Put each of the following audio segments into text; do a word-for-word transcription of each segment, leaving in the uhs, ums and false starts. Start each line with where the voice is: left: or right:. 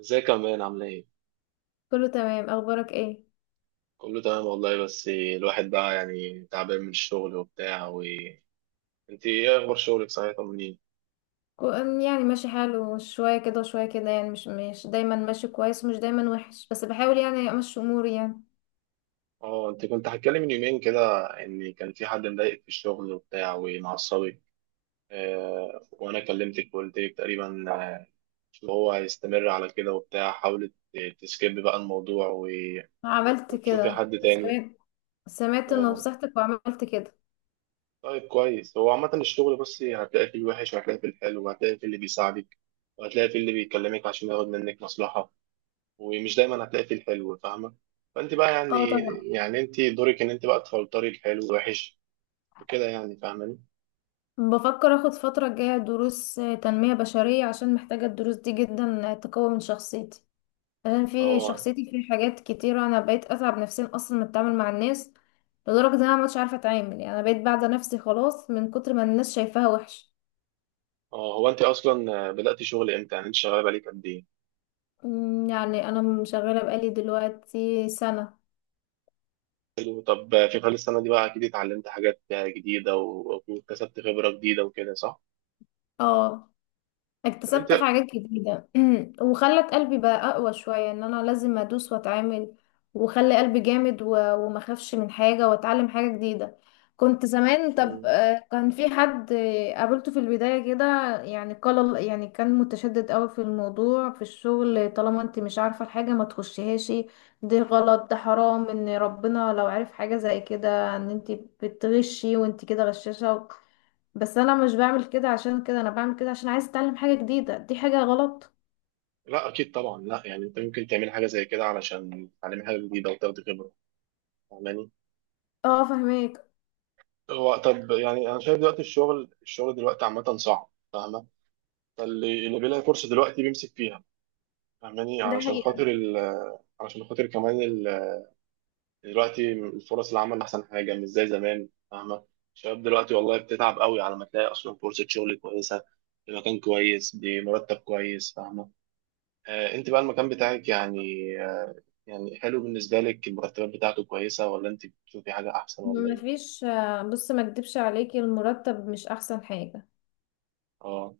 right: ازيك يا مان؟ عامل ايه؟
left: كله تمام، اخبارك ايه؟
right: كله تمام والله، بس الواحد بقى يعني تعبان من الشغل وبتاع و انت ايه اخبار شغلك؟ صحيح طمنيني.
left: كو- أم يعني ماشي حاله، شوية كده وشوية كده، يعني مش مش دايما ماشي كويس ومش دايما وحش، بس بحاول يعني امشي اموري يعني.
right: اه، انت كنت هتكلم من يومين كده ان كان في حد مضايقك في الشغل وبتاع ومعصبك. آه، وانا كلمتك وقلت لك تقريبا ان هو هيستمر على كده وبتاع. حاولت تسكيب بقى الموضوع و...
left: عملت
right: وتشوفي
left: كده،
right: حد تاني.
left: سمعت. سمعت
right: اه.
left: نصيحتك وعملت كده.
right: طيب، كويس. هو عامة الشغل بس هتلاقي فيه الوحش، وهتلاقي فيه الحلو، وهتلاقي فيه اللي بيساعدك، وهتلاقي فيه اللي بيكلمك عشان ياخد منك مصلحة. ومش دايما هتلاقي فيه الحلو، فاهمة؟ فانت بقى
left: اه
right: يعني،
left: طبعا.
right: يعني انت دورك ان انت بقى تفلتري الحلو والوحش وكده يعني، فاهماني؟
left: بفكر اخد فترة الجاية دروس آه، تنمية بشرية، عشان محتاجة الدروس دي جدا، آه، تقوي من شخصيتي. عشان في
right: اه.
left: شخصيتي في حاجات كتيرة، انا بقيت اتعب نفسيا اصلا من التعامل مع الناس. لدرجة ان انا مش عارفة اتعامل، يعني انا بقيت بعدة نفسي خلاص من كتر ما الناس شايفاها وحش.
right: اه، هو انت اصلا بدأتي شغل امتى؟ يعني انت شغالة بقالك قد ايه؟
left: أمم، يعني انا شغاله بقالي دلوقتي سنه.
right: حلو. طب في خلال السنة دي بقى اكيد اتعلمت حاجات جديدة و- وكسبت خبرة جديدة وكده، صح؟
left: اه،
right: طب انت.
left: اكتسبت حاجات جديدة. وخلت قلبي بقى أقوى شوية، إن أنا لازم أدوس وأتعامل. وخلي قلبي جامد، و- وما أخافش من حاجة، وأتعلم حاجة جديدة. كنت زمان طب
right: مم.
left: آه، كان في حد آه، قابلته في البداية كده. يعني قال، يعني كان متشدد قوي في الموضوع في الشغل، طالما انت مش عارفة الحاجة ما تخشيهاش، دي غلط، ده حرام، ان ربنا لو عارف حاجة زي كده ان انت بتغشي، وانت كده غشاشة. بس انا مش بعمل كده عشان كده، انا بعمل كده عشان عايزه اتعلم حاجه جديده، دي حاجه غلط.
right: لا اكيد طبعا، لا يعني انت ممكن تعمل حاجة زي كده علشان تتعلمي حاجة جديدة وتاخدي خبرة، فاهماني؟
left: اه فهميك.
right: هو طب، يعني انا شايف دلوقتي الشغل الشغل دلوقتي عامة صعب، فاهمة؟ فاللي اللي بيلاقي فرصه دلوقتي بيمسك فيها، فاهماني؟
left: ده
right: علشان
left: حقيقة.
right: خاطر ال... علشان خاطر كمان ال... دلوقتي الفرص، العمل احسن حاجه، مش زي زمان، فاهمه؟ الشباب دلوقتي والله بتتعب قوي على ما تلاقي اصلا فرصه شغل كويسه في مكان كويس بمرتب كويس، فاهمه؟ آه انت بقى المكان بتاعك يعني، آه يعني حلو بالنسبه لك؟ المرتبات بتاعته كويسه، ولا انت بتشوفي حاجه احسن، ولا ايه؟
left: مفيش. آه، بص، ما اكدبش عليكي، المرتب مش احسن حاجه.
right: اه.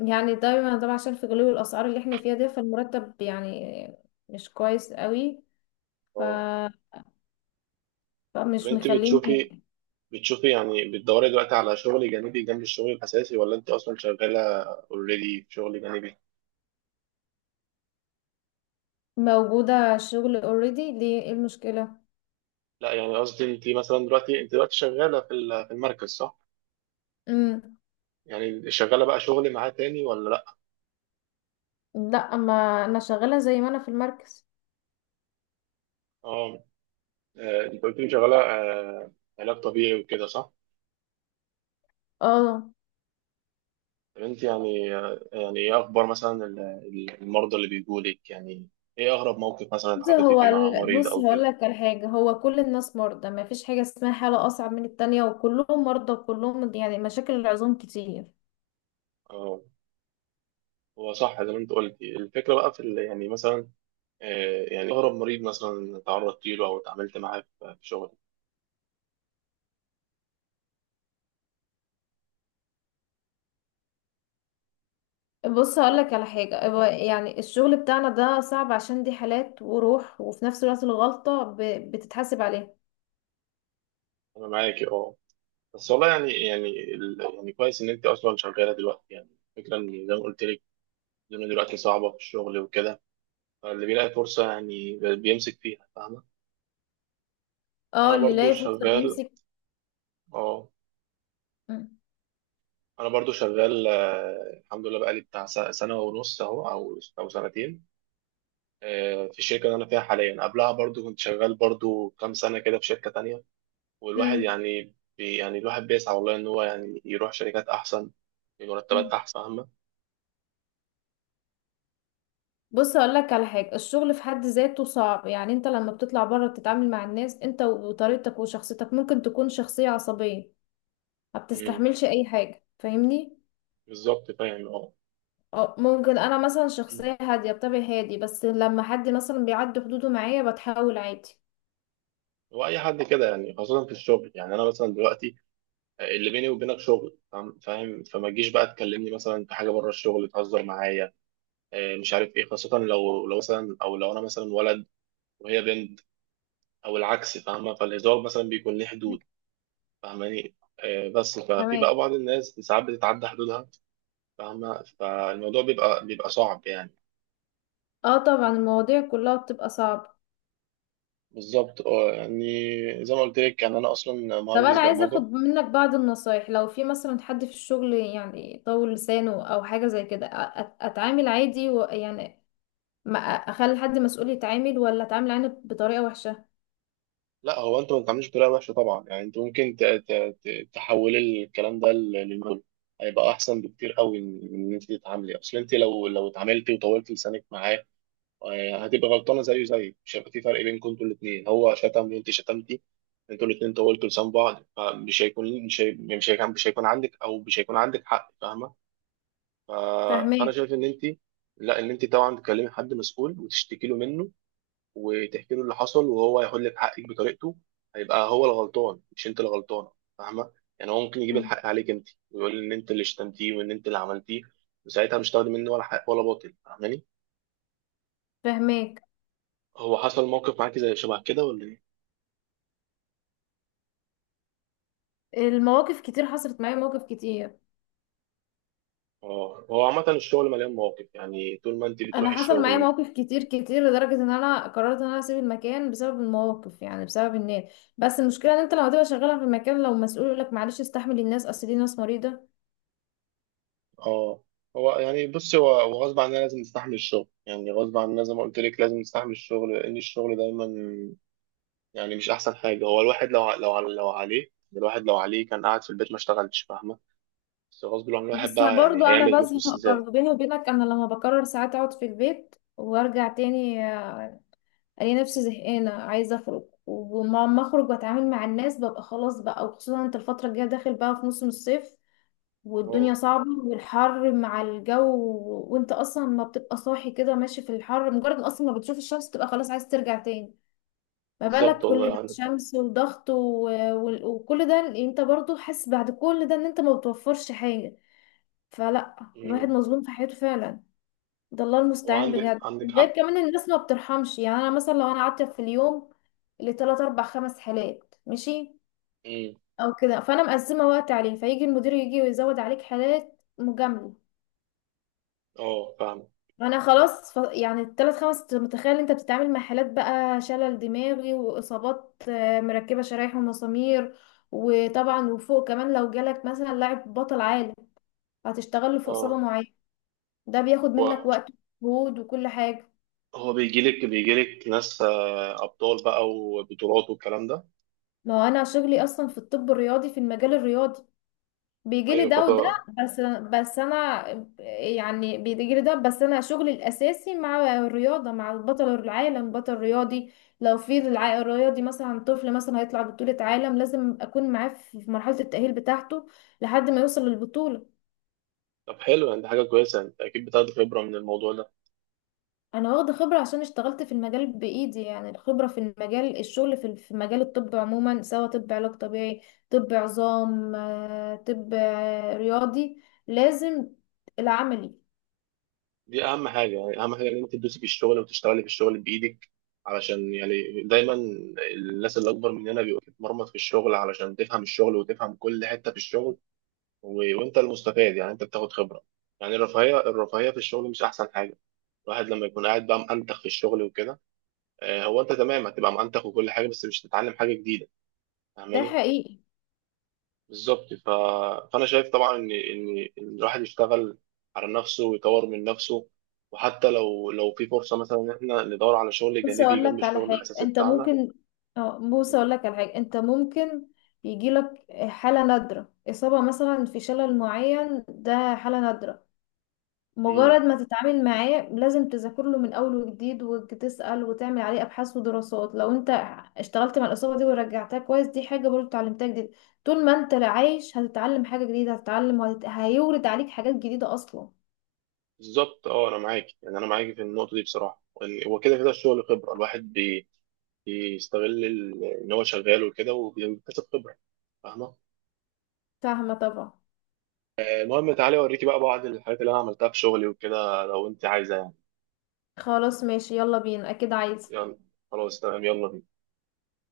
left: يعني دايما طبعا عشان في غلو الاسعار اللي احنا فيها دي، فالمرتب يعني مش كويس قوي. ف...
right: اه، طب
left: فمش
right: انت بتشوفي،
left: مخليني.
right: بتشوفي يعني بتدوري دلوقتي على شغل جانبي جنب الشغل الأساسي، ولا أنت أصلا شغالة اوريدي في شغل جانبي؟
left: موجوده شغل اوريدي، ليه، ايه المشكله؟
right: لا يعني قصدي، أنت مثلا دلوقتي، أنت دلوقتي شغالة في ال- في المركز، صح؟
left: امم.
right: يعني شغالة بقى شغل معاه تاني ولا لأ؟
left: لا، ما انا شغاله زي ما انا في المركز.
right: أه. آه، أنت قلت لي شغالة آه، علاج طبيعي وكده، صح؟
left: اه.
right: طب أنت يعني آه، يعني إيه أخبار مثلا ال- ال- المرضى اللي بيجولك يعني؟ إيه أغرب موقف مثلا
left: بص
right: اتحطيتي
left: هو
right: فيه مع
left: ال-
right: مريض
left: بص
right: أو
left: هقول
right: كده؟
left: لك على حاجة، هو كل الناس مرضى، ما فيش حاجة اسمها حالة أصعب من التانية، وكلهم مرضى، وكلهم يعني مشاكل العظام كتير.
right: أه. هو صح زي ما أنت قلتي. الفكرة بقى في ال- يعني مثلا آه، يعني أغرب مريض مثلا تعرضت له أو اتعاملت معاه في في شغلك.
left: بص هقول
right: أه،
left: لك على حاجة، هو يعني الشغل بتاعنا ده صعب، عشان دي حالات وروح، وفي نفس الوقت الغلطة ب- بتتحاسب عليها.
right: أنا معاكي، أه. بس والله يعني، يعني ال- يعني كويس إن أنت أصلا شغالة دلوقتي يعني. الفكرة إن زي ما قلت لك، الدنيا دلوقتي صعبة في الشغل وكده، فاللي بيلاقي فرصة يعني ب- بيمسك فيها، فاهمة؟
left: اه،
right: أنا
left: اللي
right: برضو
left: لاقي فرصة
right: شغال.
left: بيمسك.
right: أه.
left: مم.
right: أنا برضو شغال آه، الحمد لله، بقالي بتاع س- سنة ونص أهو، أو أو سنتين. آه، في الشركة اللي أنا فيها حاليا، قبلها برضو كنت شغال برضو كام سنة كده في شركة تانية. والواحد
left: مم.
right: يعني بي يعني الواحد بيسعى والله ان هو يعني يروح شركات احسن بمرتبات
left: مم.
right: احسن، فاهمة؟
left: بص هقول لك على حاجة، الشغل في حد ذاته صعب. يعني انت لما بتطلع بره بتتعامل مع الناس، انت وطريقتك وشخصيتك، ممكن تكون شخصية عصبية ما
right: أمم،
left: بتستحملش اي حاجة، فاهمني؟
right: بالظبط، فاهم، اه.
left: أو ممكن انا مثلا
right: أمم.
left: شخصيه هاديه، بطبعي هادي، بس لما حد مثلا بيعدي حدوده معايا بتحاول عادي.
right: هو اي حد كده يعني، خاصة في الشغل، يعني انا مثلا دلوقتي اللي بيني وبينك شغل، فاهم فاهم؟ فما تجيش بقى تكلمني مثلا في حاجة بره الشغل، تهزر معايا آه، مش عارف ايه، خاصة لو، لو مثلا، او لو انا مثلا ولد وهي بنت او العكس، فاهمة؟ فالهزار مثلا بيكون ليه حدود، فاهماني؟ آه، بس ففي بقى
left: تمام.
right: بعض الناس ساعات بتتعدى حدودها، فاهمة؟ فالموضوع بيبقى بيبقى صعب يعني.
left: اه طبعا، المواضيع كلها بتبقى صعبة.
right: بالظبط، اه. يعني زي ما قلت لك، يعني انا اصلا
left: طب
right: مهندس
left: انا عايزه
right: برمجه.
left: اخد منك بعض النصايح، لو في مثلا حد في الشغل يعني طول لسانه او حاجه زي كده، أ- أت- اتعامل عادي و يعني ما أ- اخلي حد مسؤول يتعامل، ولا اتعامل عادي بطريقه وحشه؟
right: لا، هو انت ما بتعملش بطريقه وحشه طبعا، يعني انت ممكن ت- ت- ت- تحول الكلام ده ل- للموديل، هيبقى احسن بكتير قوي من من ان انت تتعاملي. اصل انت لو لو اتعاملتي وطولت لسانك معاه آه، هتبقى غلطانه زيه، زي مش هيبقى في فرق بينكم. انتوا الاثنين، هو شتم وانت شتمتي، انتوا الاثنين طولتوا لسان بعض، فمش هيكون مش هي- مش هيكون مش هيكون عندك، او مش هيكون عندك حق، فاهمه؟ ف- فانا
left: فاهماك.
right: شايف ان انت، لا، ان انت طبعا تكلمي حد مسؤول وتشتكي له منه، وتحكي له اللي حصل، وهو هيحل لك حقك بطريقته. هيبقى هو الغلطان، مش انت اللي غلطانه، فاهمه؟ يعني هو ممكن يجيب
left: مم.
right: الحق عليك انت، ويقول ان انت اللي شتمتيه وان انت اللي عملتيه، وساعتها مش تاخدي منه ولا حق ولا باطل، فاهماني؟
left: فاهماك.
right: هو حصل موقف معاكي زي شبه كده ولا ايه؟
left: المواقف كتير، حصلت معايا مواقف كتير.
right: اه، هو عامه الشغل مليان مواقف يعني، طول ما انت
left: انا
right: بتروحي
left: حصل معايا
right: الشغل.
left: مواقف كتير كتير، لدرجه ان انا قررت ان انا اسيب المكان بسبب المواقف، يعني بسبب الناس. بس المشكله ان انت لما تبقى شغاله في المكان، لو مسؤول يقول لك معلش استحمل الناس، اصل دي ناس مريضه.
right: اه، هو يعني بص، هو هو غصب عننا لازم نستحمل الشغل، يعني غصب عننا زي ما قلت لك لازم نستحمل الشغل، لان الشغل دايما يعني مش احسن حاجه. هو الواحد لو ع- لو ع- لو عليه، الواحد لو عليه كان قاعد في البيت ما اشتغلش، فاهمه؟ بس غصب عن الواحد
left: بس
right: بقى،
left: برضو
right: يعني هيعمل
left: انا
right: إيه؟ فلوس
left: بزهق،
right: ازاي؟
left: برضو بيني وبينك انا لما بقرر ساعات اقعد في البيت وارجع تاني، آه، الاقي نفسي زهقانه عايزه اخرج، ولما اخرج واتعامل مع الناس ببقى خلاص بقى. وخصوصا انت الفتره الجايه داخل بقى في موسم الصيف، والدنيا
right: اه،
left: صعبة، والحر مع الجو، و- وانت اصلا ما بتبقى صاحي كده ماشي في الحر، مجرد ما اصلا ما بتشوف الشمس تبقى خلاص عايز ترجع تاني. ما
right: بالظبط
left: بالك كل
right: والله،
left: ده
right: عندك حق.
left: شمس وضغط و... و... وكل ده، انت برضو حاسس بعد كل ده ان انت ما بتوفرش حاجة. فلا، الواحد
right: امم.
left: مظلوم في حياته فعلا، ده الله المستعان
right: وعندك،
left: بجد.
right: عندك
left: غير
right: حق.
left: كمان الناس ما بترحمش. يعني انا مثلا لو انا قعدت في اليوم اللي تلات اربع خمس حالات ماشي
right: امم.
left: او كده، فانا مقسمة وقت عليه، فيجي المدير يجي ويزود عليك حالات مجاملة.
right: اه، فاهم،
left: انا خلاص. ف... يعني الثلاث خمس، أنت متخيل انت بتتعامل مع حالات بقى شلل دماغي، واصابات آه، مركبه شرايح ومسامير. وطبعا، وفوق كمان لو جالك مثلا لاعب بطل عالم، هتشتغل له في اصابه
right: اه.
left: معينه، ده بياخد منك
right: هو
left: وقت ومجهود وكل حاجه.
right: هو بيجي لك، بيجي لك ناس آه، ابطال بقى وبطولات والكلام ده.
left: ما هو انا شغلي اصلا في الطب الرياضي، في المجال الرياضي بيجيلي
right: ايوه،
left: ده وده.
right: فطبعا.
left: بس بس انا يعني بيجيلي ده، بس انا شغلي الاساسي مع الرياضه، مع بطل العالم، بطل رياضي. لو في الع- الرياضي مثلا طفل مثلا هيطلع بطوله عالم، لازم اكون معاه في في مرحله التاهيل بتاعته لحد ما يوصل للبطوله.
right: طب حلو يعني، دي حاجه كويسه، انت اكيد بتاخد خبره من الموضوع ده.
left: انا واخده خبره عشان اشتغلت في المجال بايدي، يعني الخبره في المجال، الشغل في في مجال الطب عموما، سواء طب علاج طبيعي، طب عظام، آه، طب آه، رياضي، لازم العملي.
right: دي اهم حاجه، يعني اهم حاجه ان انت تدوسي في الشغل وتشتغلي في الشغل بايدك، علشان يعني دايما الناس اللي اكبر مننا بيبقى تتمرمط في الشغل علشان تفهم الشغل وتفهم كل حته في الشغل و... وانت المستفاد، يعني انت بتاخد خبره. يعني الرفاهيه، الرفاهيه في الشغل مش احسن حاجه. الواحد لما يكون قاعد بقى مأنتخ في الشغل وكده، آه، هو انت تمام، هتبقى مأنتخ وكل حاجه، بس مش هتتعلم حاجه جديده،
left: ده
right: فاهماني؟
left: حقيقي.
right: بالظبط. ف... فانا شايف طبعا ان ان إن الواحد يشتغل على نفسه ويطور من نفسه، وحتى لو، لو في فرصه مثلا ان احنا ندور على شغل
left: بص
right: جانبي
left: اقول
right: جنب
left: لك على
right: الشغل
left: حاجه،
right: الاساسي
left: انت
right: بتاعنا.
left: ممكن، اه بص اقول لك على حاجه، انت ممكن يجي لك حاله نادره، اصابه مثلا في شلل معين، ده حاله نادره،
right: امم.
left: مجرد ما تتعامل معاه لازم تذاكر له من اول وجديد، وتسال، وتعمل عليه ابحاث ودراسات. لو انت اشتغلت مع الاصابه دي ورجعتها كويس، دي حاجه برضو اتعلمتها جديد. طول ما انت عايش هتتعلم حاجه جديده، هتتعلم وهت... هيورد عليك حاجات جديده اصلا.
right: بالظبط، اه. انا معاك، يعني انا معاك في النقطه دي بصراحه، وإن- هو كده كده الشغل خبره، الواحد بي... بيستغل ال- ان هو شغال وكده، وبيكتسب خبره، فاهمه؟
left: فاهمه طبعا.
right: آه، المهم تعالي اوريكي بقى بعض الحاجات اللي انا عملتها في شغلي وكده، لو انت عايزه يعني.
left: خلاص ماشي يلا بينا، اكيد عايز.
right: يلا. خلاص، تمام، يلا بينا.